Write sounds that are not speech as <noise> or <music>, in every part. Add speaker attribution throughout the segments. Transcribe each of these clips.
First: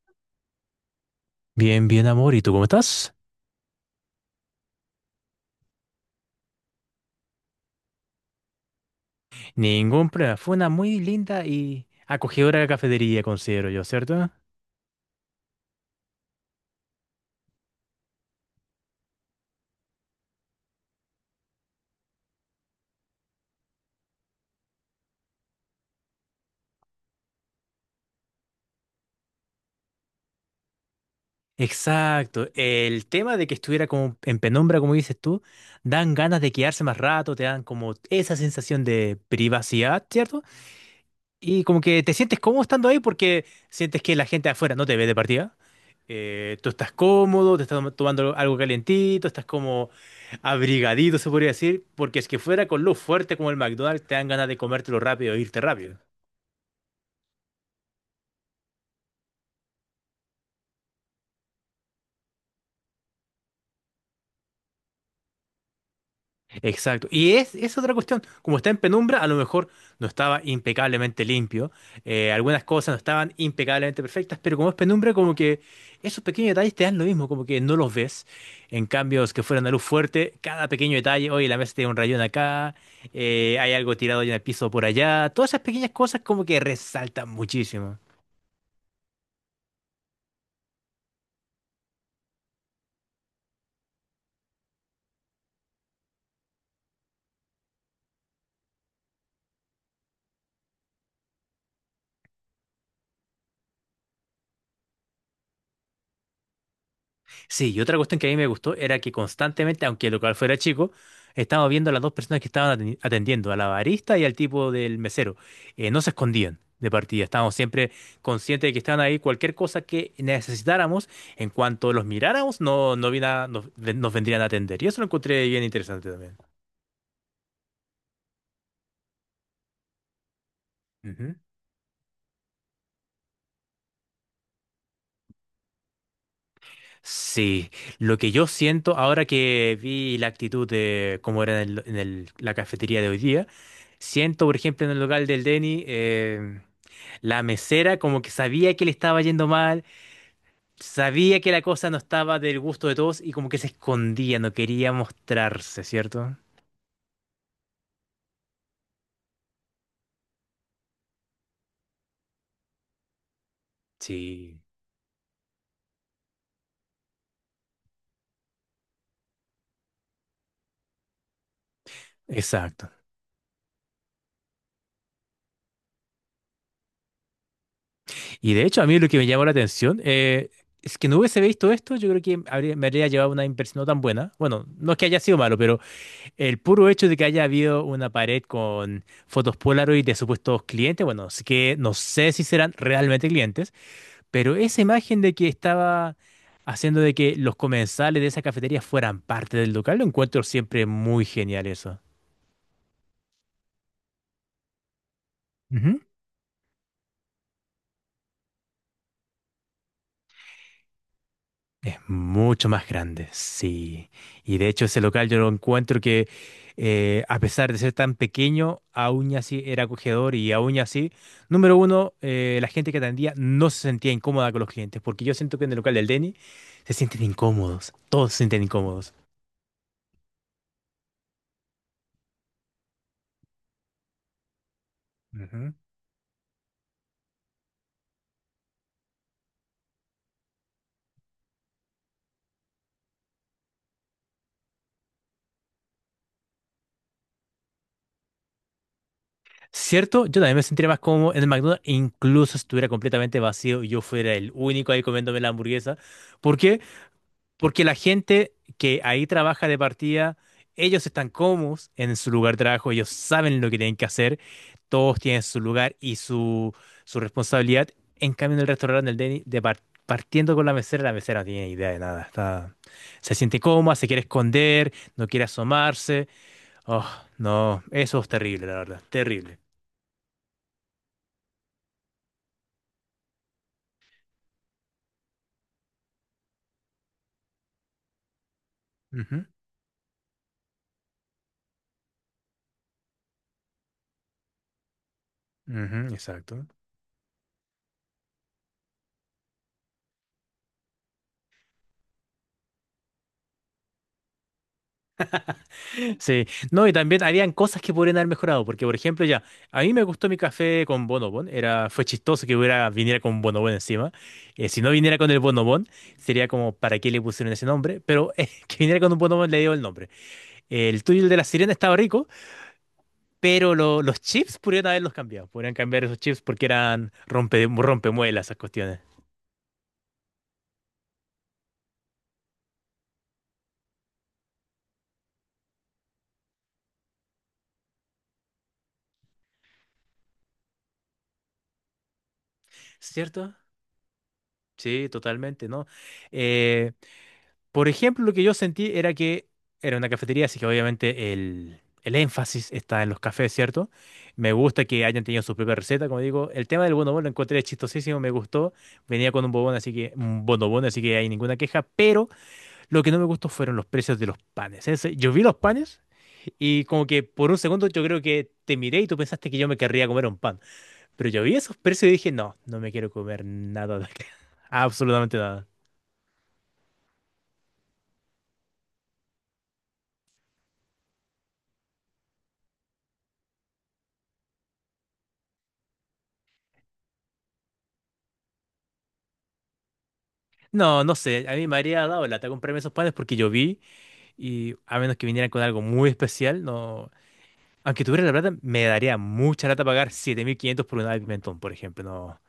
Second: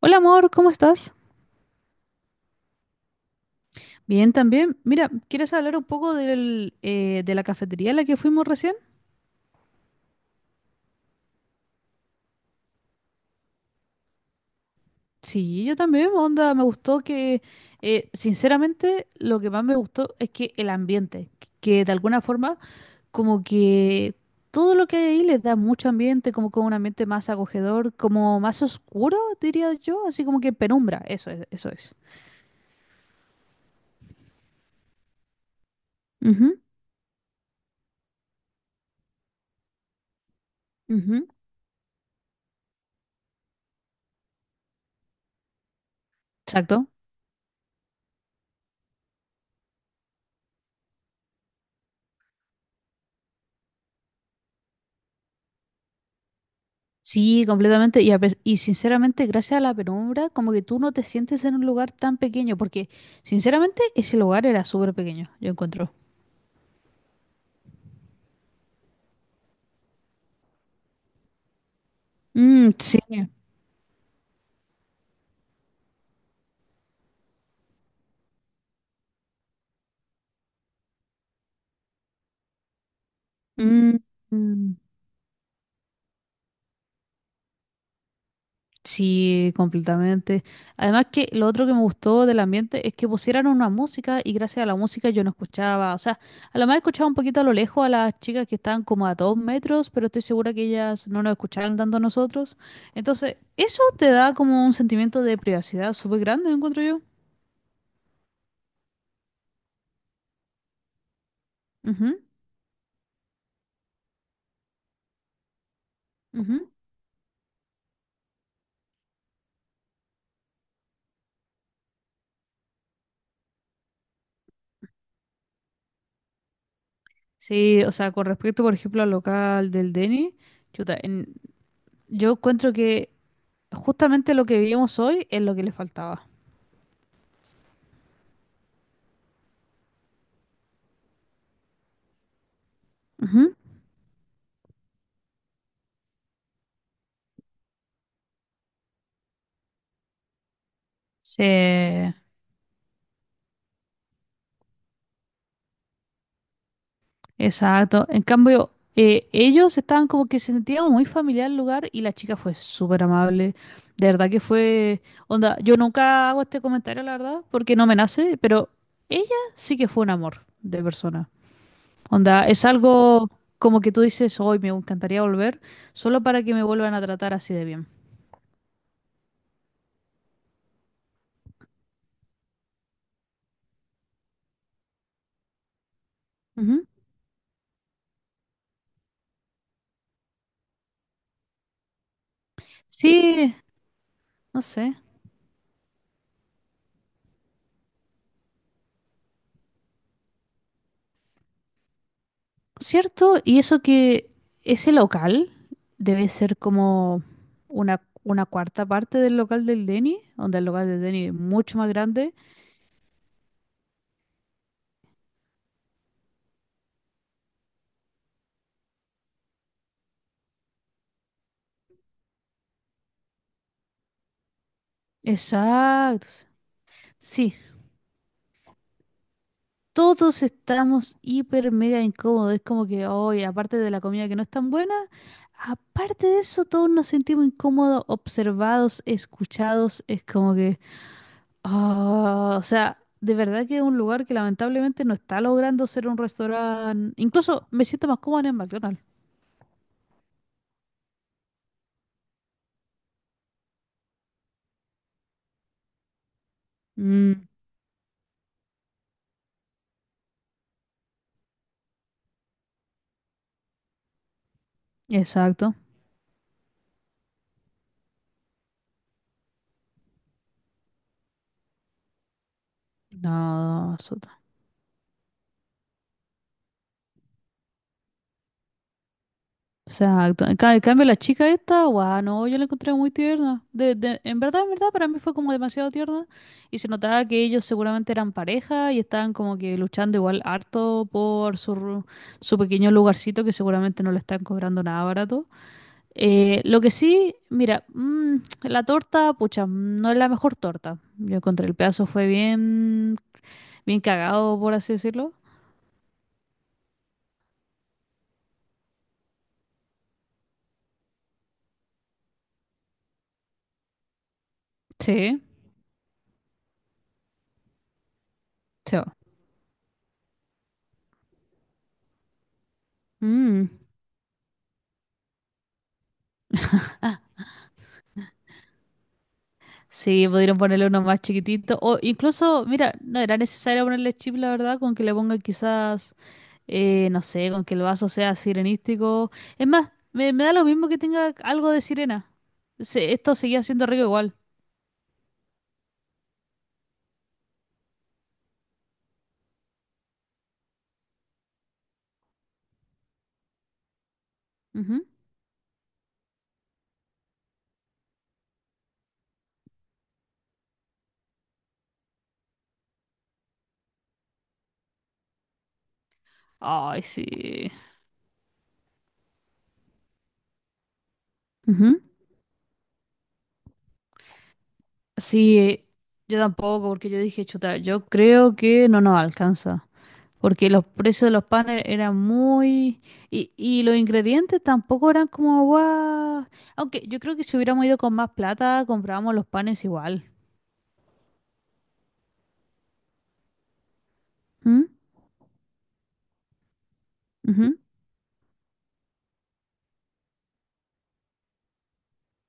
Speaker 1: Hola amor, ¿cómo estás?
Speaker 2: Bien, bien, amor. ¿Y tú cómo estás?
Speaker 1: Bien, también. Mira, ¿quieres hablar un poco del, de la cafetería a la que fuimos recién?
Speaker 2: Ningún problema. Fue una muy linda y acogedora cafetería, considero yo, ¿cierto?
Speaker 1: Sí, yo también, onda, me gustó que, sinceramente, lo que más me gustó es que el ambiente, que de alguna forma, como que todo lo que hay ahí les da mucho ambiente, como con un ambiente más acogedor, como más oscuro, diría yo, así como que penumbra, eso es, eso es.
Speaker 2: Exacto. El tema de que estuviera como en penumbra, como dices tú, dan ganas de quedarse más rato, te dan como esa sensación de privacidad, ¿cierto?
Speaker 1: Ujú, ujú.
Speaker 2: Y como que te sientes cómodo estando ahí porque sientes que la gente de afuera no te ve de partida. Tú
Speaker 1: Exacto.
Speaker 2: estás cómodo, te estás tomando algo calentito, estás como abrigadito, se podría decir, porque es que fuera con lo fuerte como el McDonald's te dan ganas de comértelo rápido e irte rápido.
Speaker 1: Sí, completamente. Y, y sinceramente, gracias a la penumbra, como que tú no te sientes en un lugar tan pequeño, porque sinceramente ese lugar era súper pequeño, yo encuentro.
Speaker 2: Exacto. Y es otra cuestión. Como está en penumbra, a lo mejor no estaba impecablemente limpio. Algunas
Speaker 1: Mm,
Speaker 2: cosas no
Speaker 1: sí.
Speaker 2: estaban impecablemente perfectas, pero como es penumbra, como que esos pequeños detalles te dan lo mismo, como que no los ves. En cambios que fueran a luz fuerte, cada pequeño detalle, oye, la mesa tiene un rayón acá, hay algo
Speaker 1: Mm,
Speaker 2: tirado en el piso
Speaker 1: mm.
Speaker 2: por allá. Todas esas pequeñas cosas como que resaltan muchísimo.
Speaker 1: Sí, completamente. Además que lo otro que me gustó del ambiente es que pusieran una música y gracias a la música yo no escuchaba, o sea, a lo más escuchaba un poquito a lo lejos a las chicas que estaban como a 2 metros, pero estoy segura que ellas no nos escuchaban tanto a nosotros. Entonces, eso te da como un sentimiento de privacidad súper grande, encuentro yo.
Speaker 2: Sí, y otra cuestión que a mí me gustó era que constantemente, aunque el local fuera chico, estábamos viendo a las dos
Speaker 1: Ujú,
Speaker 2: personas que estaban atendiendo, a la barista y al tipo del mesero. No se escondían
Speaker 1: ujú.
Speaker 2: de partida, estábamos siempre conscientes de que estaban ahí. Cualquier cosa que necesitáramos, en cuanto los miráramos, no, nos vendrían a atender. Y eso lo encontré bien interesante
Speaker 1: Sí, o sea, con respecto, por ejemplo, al local del Denny, chuta, en-
Speaker 2: también.
Speaker 1: yo encuentro que justamente lo que vivimos hoy es lo que le faltaba.
Speaker 2: Sí, lo que yo siento ahora que vi la actitud de cómo era en la cafetería de hoy día,
Speaker 1: Ujú.
Speaker 2: siento, por ejemplo, en el local del Denny, la mesera como que sabía que le estaba yendo mal, sabía
Speaker 1: Sí.
Speaker 2: que la cosa no estaba del gusto de todos y como que se escondía, no quería mostrarse, ¿cierto?
Speaker 1: Exacto. En cambio, ellos estaban como que se sentían muy familiar el lugar y la chica fue súper amable. De verdad que
Speaker 2: Sí.
Speaker 1: fue... Onda, yo nunca hago este comentario, la verdad, porque no me nace, pero ella sí que fue un amor de persona. Onda, es
Speaker 2: Exacto.
Speaker 1: algo como que tú dices, hoy me encantaría volver, solo para que me vuelvan a tratar así de bien.
Speaker 2: Y de hecho, a mí lo que me llamó la atención es que no hubiese visto esto, yo creo que me habría llevado una impresión no tan buena. Bueno, no es que haya sido malo, pero... El
Speaker 1: Ujú.
Speaker 2: puro hecho de que haya habido una pared con fotos Polaroid de supuestos clientes, bueno, sí que no sé si serán realmente
Speaker 1: Sí,
Speaker 2: clientes, pero
Speaker 1: no
Speaker 2: esa
Speaker 1: sé.
Speaker 2: imagen de que estaba haciendo de que los comensales de esa cafetería fueran parte del local, lo encuentro siempre muy genial eso.
Speaker 1: ¿Cierto? Y eso que ese local debe ser como una cuarta parte del local del Denny, donde el local del Denny es mucho más
Speaker 2: Es
Speaker 1: grande.
Speaker 2: mucho más grande, sí. Y de hecho ese local yo lo encuentro que a pesar de ser tan pequeño, aún así era acogedor y aún así, número uno, la gente que atendía no se sentía incómoda con los clientes, porque yo siento que en el local del
Speaker 1: Exacto.
Speaker 2: Denny se sienten
Speaker 1: Sí,
Speaker 2: incómodos, todos se sienten incómodos.
Speaker 1: todos estamos hiper mega incómodos. Es como que hoy, aparte de la comida que no es tan buena,
Speaker 2: Ujú.
Speaker 1: aparte de eso, todos nos sentimos incómodos, observados, escuchados. Es como que Ah, o sea, de verdad que es un lugar que lamentablemente no está logrando ser un restaurante. Incluso me siento más cómoda en el McDonald's.
Speaker 2: Cierto, yo también me sentiría más cómodo en el McDonald's, incluso si estuviera completamente vacío y yo fuera el único ahí comiéndome la hamburguesa. porque
Speaker 1: Mm,
Speaker 2: Porque la gente que ahí trabaja de partida, ellos están cómodos en su lugar de trabajo, ellos saben lo que tienen que hacer, todos tienen su
Speaker 1: exacto.
Speaker 2: lugar y su responsabilidad. En cambio, en el restaurante, el Denny, de partiendo con la mesera no tiene idea de nada. Está, se siente cómoda,
Speaker 1: No,
Speaker 2: se quiere
Speaker 1: Soto.
Speaker 2: esconder, no quiere asomarse. Oh, no, eso es terrible, la verdad, terrible.
Speaker 1: Exacto. En cambio, la chica esta, guau, no, yo la encontré muy tierna. En verdad, en verdad, para mí fue como demasiado tierna. Y se notaba que ellos seguramente eran pareja y estaban
Speaker 2: Ujú,
Speaker 1: como que luchando igual harto por su pequeño lugarcito que seguramente no le están cobrando nada barato.
Speaker 2: ujú, exacto.
Speaker 1: Lo que sí, mira, mm, la torta, pucha, no es la mejor torta. Yo encontré el pedazo, fue bien, bien cagado, por así decirlo.
Speaker 2: Sí, no, y también habían cosas que podrían haber mejorado, porque por ejemplo ya, a mí me gustó mi café con bonobón, era, fue chistoso que hubiera, viniera con bonobón encima, si no viniera con el
Speaker 1: Sí,
Speaker 2: bonobón, sería como, ¿para qué le pusieron ese nombre? Pero <laughs> que
Speaker 1: sí.
Speaker 2: viniera con un bonobón le dio el nombre. El tuyo, el de la sirena, estaba rico,
Speaker 1: Mm.
Speaker 2: pero los chips podrían haberlos cambiado, podrían cambiar esos chips porque eran rompemuelas esas cuestiones,
Speaker 1: Sí, pudieron ponerle uno más chiquitito. O incluso, mira, no era necesario ponerle chip, la verdad, con que le pongan quizás, no sé, con que el vaso sea sirenístico. Es más, me da lo mismo que tenga algo de sirena. Esto
Speaker 2: ¿cierto?
Speaker 1: seguía siendo rico igual.
Speaker 2: Sí, totalmente, ¿no? Por ejemplo, lo que yo sentí era que era una cafetería, así que obviamente el énfasis está en los cafés, ¿cierto? Me gusta que
Speaker 1: Ujú.
Speaker 2: hayan tenido su propia receta, como digo. El tema del bonobón lo encontré chistosísimo, me gustó. Venía con un bobón, así que un bonobón, así que hay ninguna queja. Pero lo que no me gustó fueron los precios de los panes. Yo vi los panes y
Speaker 1: Ay,
Speaker 2: como que por un
Speaker 1: sí.
Speaker 2: segundo yo creo que te miré y tú pensaste que yo me querría comer un pan. Pero yo vi esos precios y dije, no, no me quiero comer nada de acá. <laughs> Absolutamente nada.
Speaker 1: Sí, yo tampoco, porque yo dije, chuta, yo creo que no nos alcanza, porque los precios de los panes eran muy... Y los ingredientes tampoco eran como, guau. Aunque yo creo que si hubiéramos ido con más plata, comprábamos los panes igual.
Speaker 2: No, no sé, a mí me habría dado lata comprarme esos panes porque yo vi y
Speaker 1: ¿Mm?
Speaker 2: a menos que vinieran con algo muy especial, no.
Speaker 1: Ujú.
Speaker 2: Aunque tuviera la plata, me daría mucha lata pagar 7500 por una de pimentón, por ejemplo. No,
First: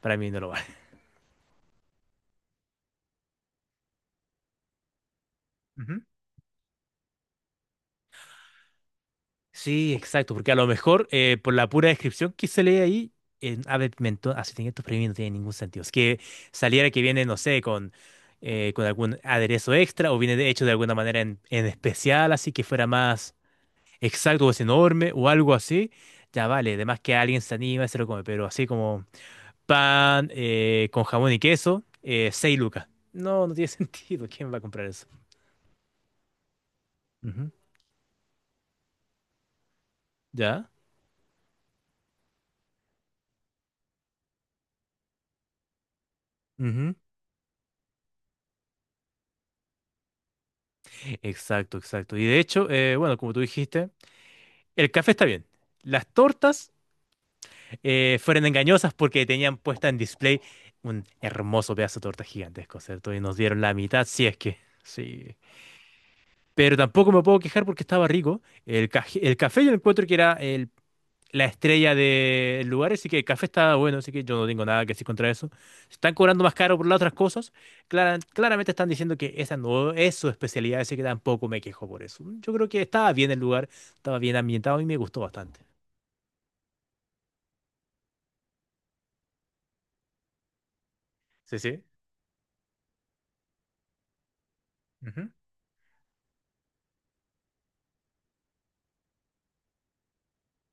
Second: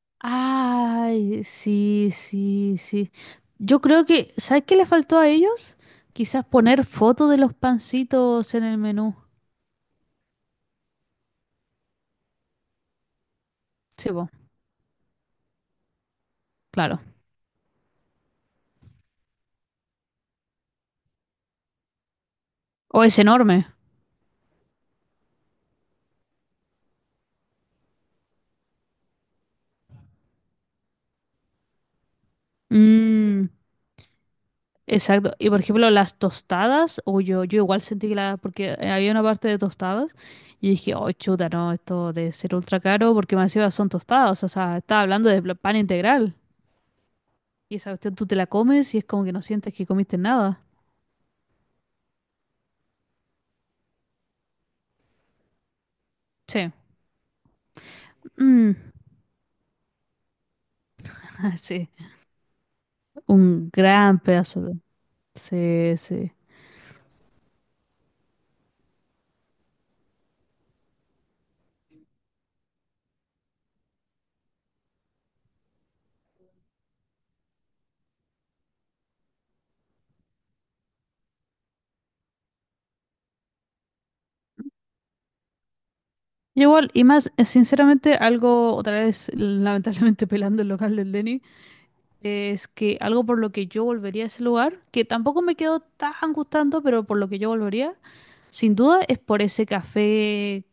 Speaker 2: para mí no lo vale.
Speaker 1: Ay, sí, sí, sí. Yo creo que, ¿sabes qué le faltó a ellos?
Speaker 2: Ujú.
Speaker 1: Quizás poner fotos de los pancitos en el menú.
Speaker 2: Sí, exacto, porque a lo mejor por la pura descripción que se lee ahí, en ave
Speaker 1: Sí, po,
Speaker 2: pimentón así 700 estos premios no tiene ningún sentido. Es que saliera que
Speaker 1: claro.
Speaker 2: viene, no sé, con algún aderezo extra o viene de hecho de alguna manera en, especial, así que fuera
Speaker 1: O es
Speaker 2: más
Speaker 1: enorme.
Speaker 2: exacto, o es enorme o algo así, ya vale. Además que alguien se anima y se lo come, pero así como pan con jamón y queso, 6 lucas. No,
Speaker 1: Mm.
Speaker 2: no tiene <laughs> sentido. ¿Quién va a comprar eso?
Speaker 1: Exacto. Y por ejemplo, las tostadas,
Speaker 2: Ujú.
Speaker 1: yo igual sentí que la, porque había una parte de tostadas y
Speaker 2: ¿Ya?
Speaker 1: dije, oh, chuta, no, esto de ser ultra caro, porque más encima son tostadas, o sea, estaba hablando de pan integral.
Speaker 2: Ujú.
Speaker 1: Y esa cuestión tú te la comes y es como que no sientes que comiste nada.
Speaker 2: Exacto, exacto. Y de hecho, bueno, como tú dijiste, el café está bien. Las
Speaker 1: Sí.
Speaker 2: tortas fueron
Speaker 1: Mm,
Speaker 2: engañosas porque tenían puesta en display un hermoso
Speaker 1: <laughs> sí.
Speaker 2: pedazo de torta gigantesco, ¿cierto? Y nos dieron
Speaker 1: Un
Speaker 2: la mitad,
Speaker 1: gran
Speaker 2: si es que...
Speaker 1: pedazo de...
Speaker 2: Sí.
Speaker 1: Sí, sí.
Speaker 2: Pero tampoco me puedo quejar porque estaba rico. El café yo encuentro que era la estrella del lugar, así que el café estaba bueno, así que yo no tengo nada que decir contra eso. Se están cobrando más caro por las otras cosas. Claramente están diciendo que esa no es su especialidad, así que tampoco me quejo por eso. Yo creo que estaba bien el lugar, estaba bien ambientado y me gustó bastante.
Speaker 1: Y igual, y más, sinceramente, algo, otra vez, lamentablemente <laughs> pelando el local del Denny.
Speaker 2: Sí, sí.
Speaker 1: Es que algo por lo que yo volvería a ese lugar, que
Speaker 2: Ujú.
Speaker 1: tampoco me quedó tan gustando, pero por lo que yo volvería, sin duda es por ese café,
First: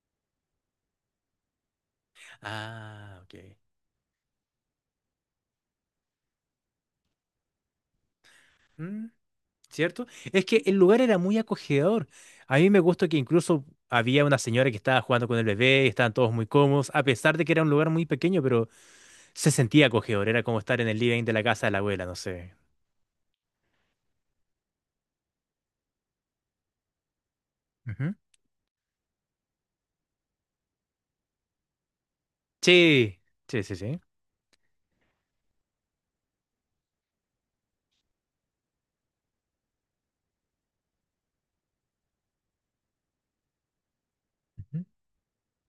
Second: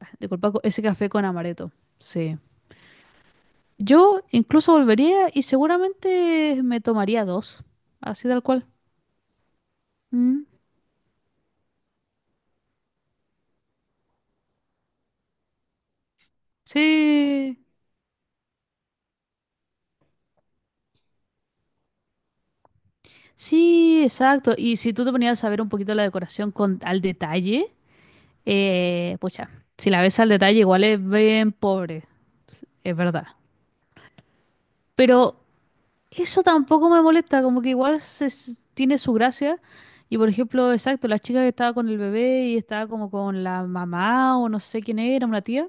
Speaker 1: ah, disculpa, ese café con amaretto. Sí.
Speaker 2: Ah, ok.
Speaker 1: Yo incluso volvería y seguramente me tomaría dos, así tal cual.
Speaker 2: ¿Cierto?
Speaker 1: Mm.
Speaker 2: Es que el lugar era muy acogedor. A mí me gustó que incluso había una señora que estaba jugando con el bebé, y estaban todos muy cómodos, a pesar de que
Speaker 1: Sí,
Speaker 2: era un lugar muy pequeño, pero se sentía acogedor. Era como estar en el living de la casa de la abuela, no sé.
Speaker 1: sí, exacto. Y si tú te ponías a ver un poquito la decoración con al detalle,
Speaker 2: Ujú.
Speaker 1: pucha, si la ves al detalle igual es bien pobre, es
Speaker 2: Sí,
Speaker 1: verdad.
Speaker 2: sí, sí, sí.
Speaker 1: Pero eso tampoco me molesta, como que igual tiene su gracia. Y por ejemplo, exacto, la chica que estaba con el bebé y estaba como con la mamá o no sé quién era, una tía.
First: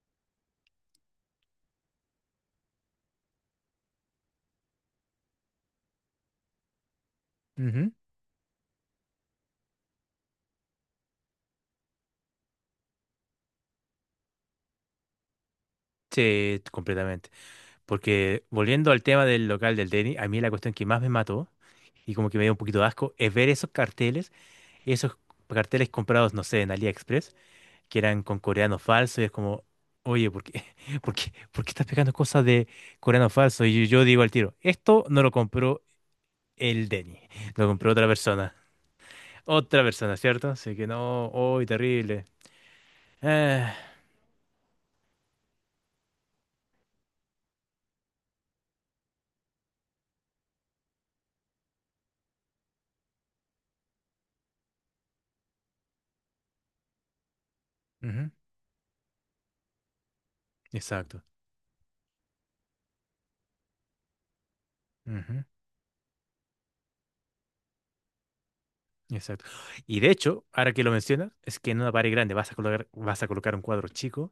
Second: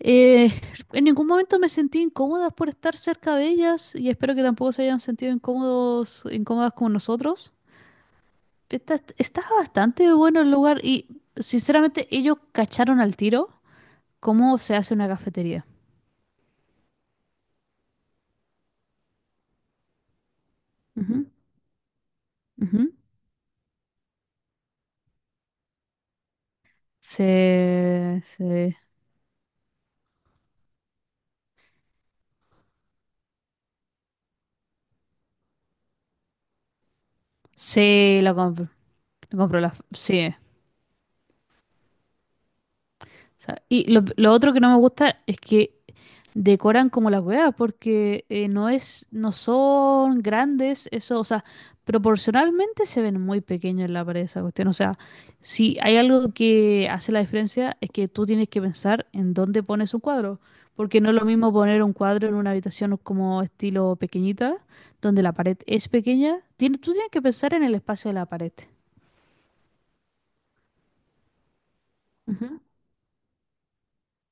Speaker 1: eh, <laughs> en ningún momento me sentí incómoda por estar cerca de ellas y espero que tampoco se hayan sentido incómodos, incómodas con nosotros.
Speaker 2: Ujú, ujú.
Speaker 1: Está bastante bueno el lugar y sinceramente ellos cacharon al tiro cómo se hace una cafetería.
Speaker 2: Sí, completamente. Porque volviendo al tema del local del Denny, a mí la cuestión que más me
Speaker 1: Ujú,
Speaker 2: mató y como que me dio un poquito
Speaker 1: ujú.
Speaker 2: de asco es ver esos carteles comprados, no sé, en AliExpress que
Speaker 1: Se,
Speaker 2: eran con
Speaker 1: se,
Speaker 2: coreano falso y es como, oye, ¿por qué, <laughs> por qué estás pegando cosas de coreano falso? Y yo digo al tiro, esto no lo compró el Denny, lo compró otra
Speaker 1: sí, lo
Speaker 2: persona.
Speaker 1: me compro las...
Speaker 2: Otra persona,
Speaker 1: Sí. O
Speaker 2: ¿cierto? Así que no, hoy terrible.
Speaker 1: sea,
Speaker 2: Ah,
Speaker 1: y lo otro que no me gusta es que decoran como las weas, porque no son grandes, eso, o sea, proporcionalmente se ven muy pequeños en la pared esa cuestión. O sea, si hay algo que hace la diferencia es que tú
Speaker 2: ujú,
Speaker 1: tienes que pensar en dónde pones un cuadro, porque no es
Speaker 2: exacto.
Speaker 1: lo mismo poner un cuadro en una habitación como estilo pequeñita, donde la
Speaker 2: Ujú,
Speaker 1: pared es pequeña. Tú tienes que pensar en el espacio de la pared.
Speaker 2: exacto. Y de hecho, ahora que lo mencionas, es que en una pared grande vas a
Speaker 1: Ujú.
Speaker 2: colocar, un cuadro chico.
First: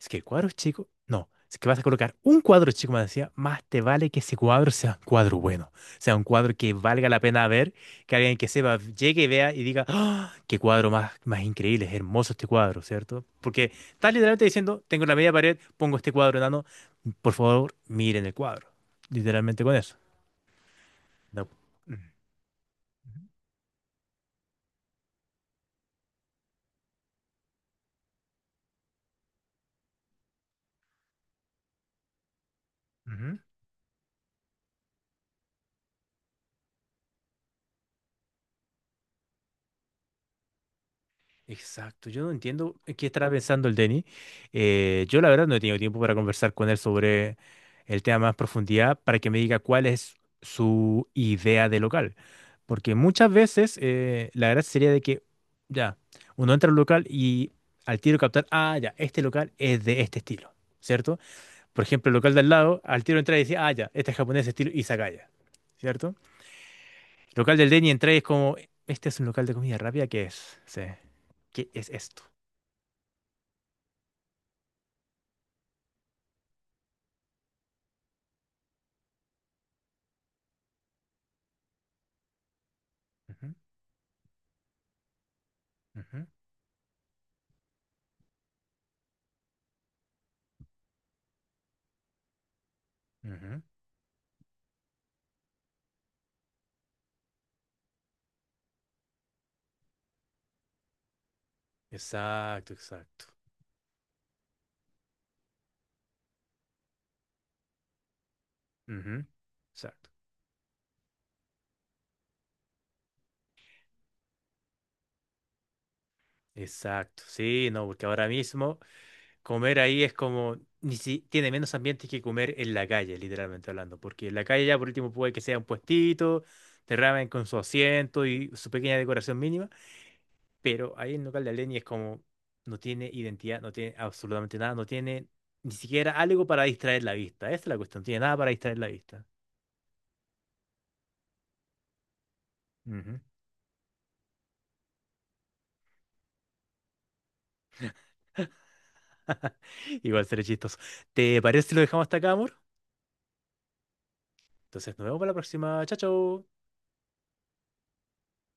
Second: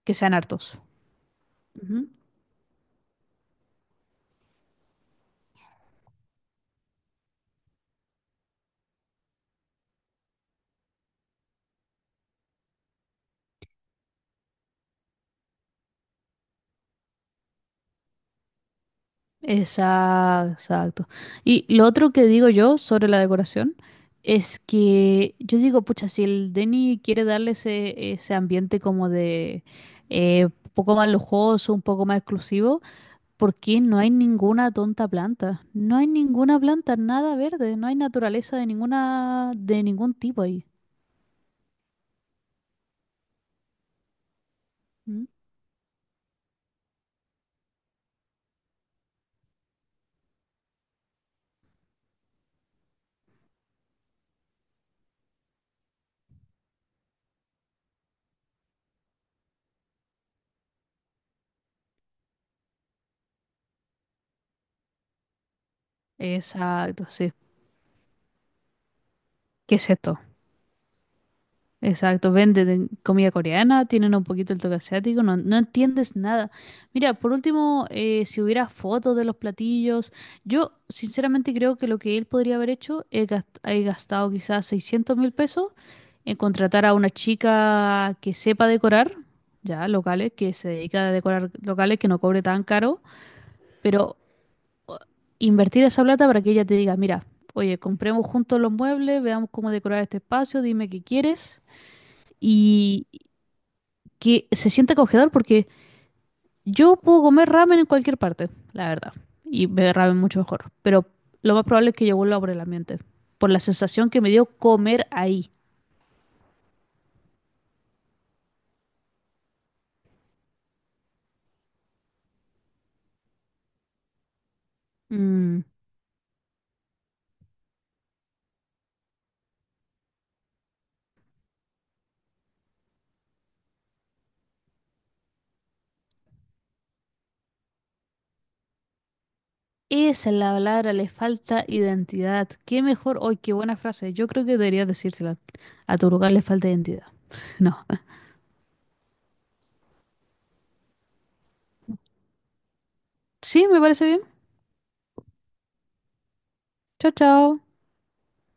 Speaker 2: Es
Speaker 1: Que
Speaker 2: que el
Speaker 1: sean
Speaker 2: cuadro es
Speaker 1: hartos.
Speaker 2: chico. No, es que vas a colocar un cuadro chico, me decía, más te vale que ese cuadro sea un cuadro bueno, sea un cuadro que valga la pena ver, que alguien que sepa llegue y vea y diga, ¡Ah! Qué cuadro más, más increíble, es hermoso este cuadro, ¿cierto? Porque estás literalmente diciendo, tengo la media pared, pongo este cuadro enano, por favor, miren el cuadro. Literalmente con eso.
Speaker 1: Exacto, exacto.
Speaker 2: No.
Speaker 1: Y lo
Speaker 2: Ujú,
Speaker 1: otro que digo yo sobre la decoración es que yo digo, pucha, si el Denny quiere darle ese, ese ambiente como de un poco más lujoso, un poco más exclusivo,
Speaker 2: ujú.
Speaker 1: ¿por qué no hay ninguna tonta planta? No hay ninguna planta, nada verde, no hay naturaleza de ninguna, de ningún tipo ahí.
Speaker 2: Exacto, yo no entiendo en qué estará pensando el Denny. Yo
Speaker 1: ¿Mm?
Speaker 2: la verdad no he tenido tiempo para conversar con él sobre el tema más profundidad para que me diga cuál es su idea de local. Porque muchas veces la gracia sería de que, ya, uno entra al local y al tiro captar, ah, ya, este local es de este estilo, ¿cierto? Por ejemplo, el local del lado, al tiro entra y dice, ah, ya, este es japonés de estilo izakaya, ¿cierto?
Speaker 1: Exacto, sí.
Speaker 2: El local del Denny entra y es como, este es un local de
Speaker 1: ¿Qué
Speaker 2: comida
Speaker 1: es
Speaker 2: rápida,
Speaker 1: esto?
Speaker 2: ¿qué es? Sí. ¿Qué es esto?
Speaker 1: Exacto, venden comida coreana, tienen un poquito el toque asiático, no, no entiendes nada. Mira, por último, si hubiera fotos de los platillos, yo sinceramente creo que lo que él podría haber hecho es
Speaker 2: Ujú,
Speaker 1: es gastado quizás 600.000 pesos
Speaker 2: ujú,
Speaker 1: en contratar a una chica que sepa decorar, ya locales, que se dedica a decorar locales, que no cobre tan caro,
Speaker 2: ujú.
Speaker 1: pero o- invertir esa plata para que ella te diga, mira, oye, compremos juntos los muebles, veamos cómo decorar este espacio, dime qué quieres
Speaker 2: Exacto, exacto.
Speaker 1: que se siente acogedor porque yo puedo comer ramen en cualquier parte, la verdad,
Speaker 2: Ujú,
Speaker 1: y beber
Speaker 2: exacto.
Speaker 1: ramen mucho mejor, pero lo más probable es que yo vuelva por el ambiente, por la sensación que me dio comer ahí.
Speaker 2: Exacto. Sí, no, porque ahora mismo comer ahí es como, ni si, tiene menos ambientes que comer en la calle, literalmente hablando, porque en la calle ya por último puede que sea
Speaker 1: Mm,
Speaker 2: un puestito, de ramen con su asiento y su pequeña decoración mínima, pero ahí en local de Aleni es como, no tiene identidad, no tiene absolutamente nada, no tiene ni siquiera algo para distraer la vista. Esa es la cuestión, no tiene nada para distraer la vista.
Speaker 1: esa es la palabra, le falta identidad. Qué mejor,
Speaker 2: Ujú.
Speaker 1: hoy, qué buena frase. Yo creo que debería decírsela. A tu lugar le falta identidad. <laughs> No.
Speaker 2: <laughs> Igual seré chistoso. ¿Te parece si lo dejamos hasta acá, amor?
Speaker 1: Sí, me parece bien.
Speaker 2: Entonces nos vemos para la próxima. Chao, chao.
Speaker 1: Chao, chao.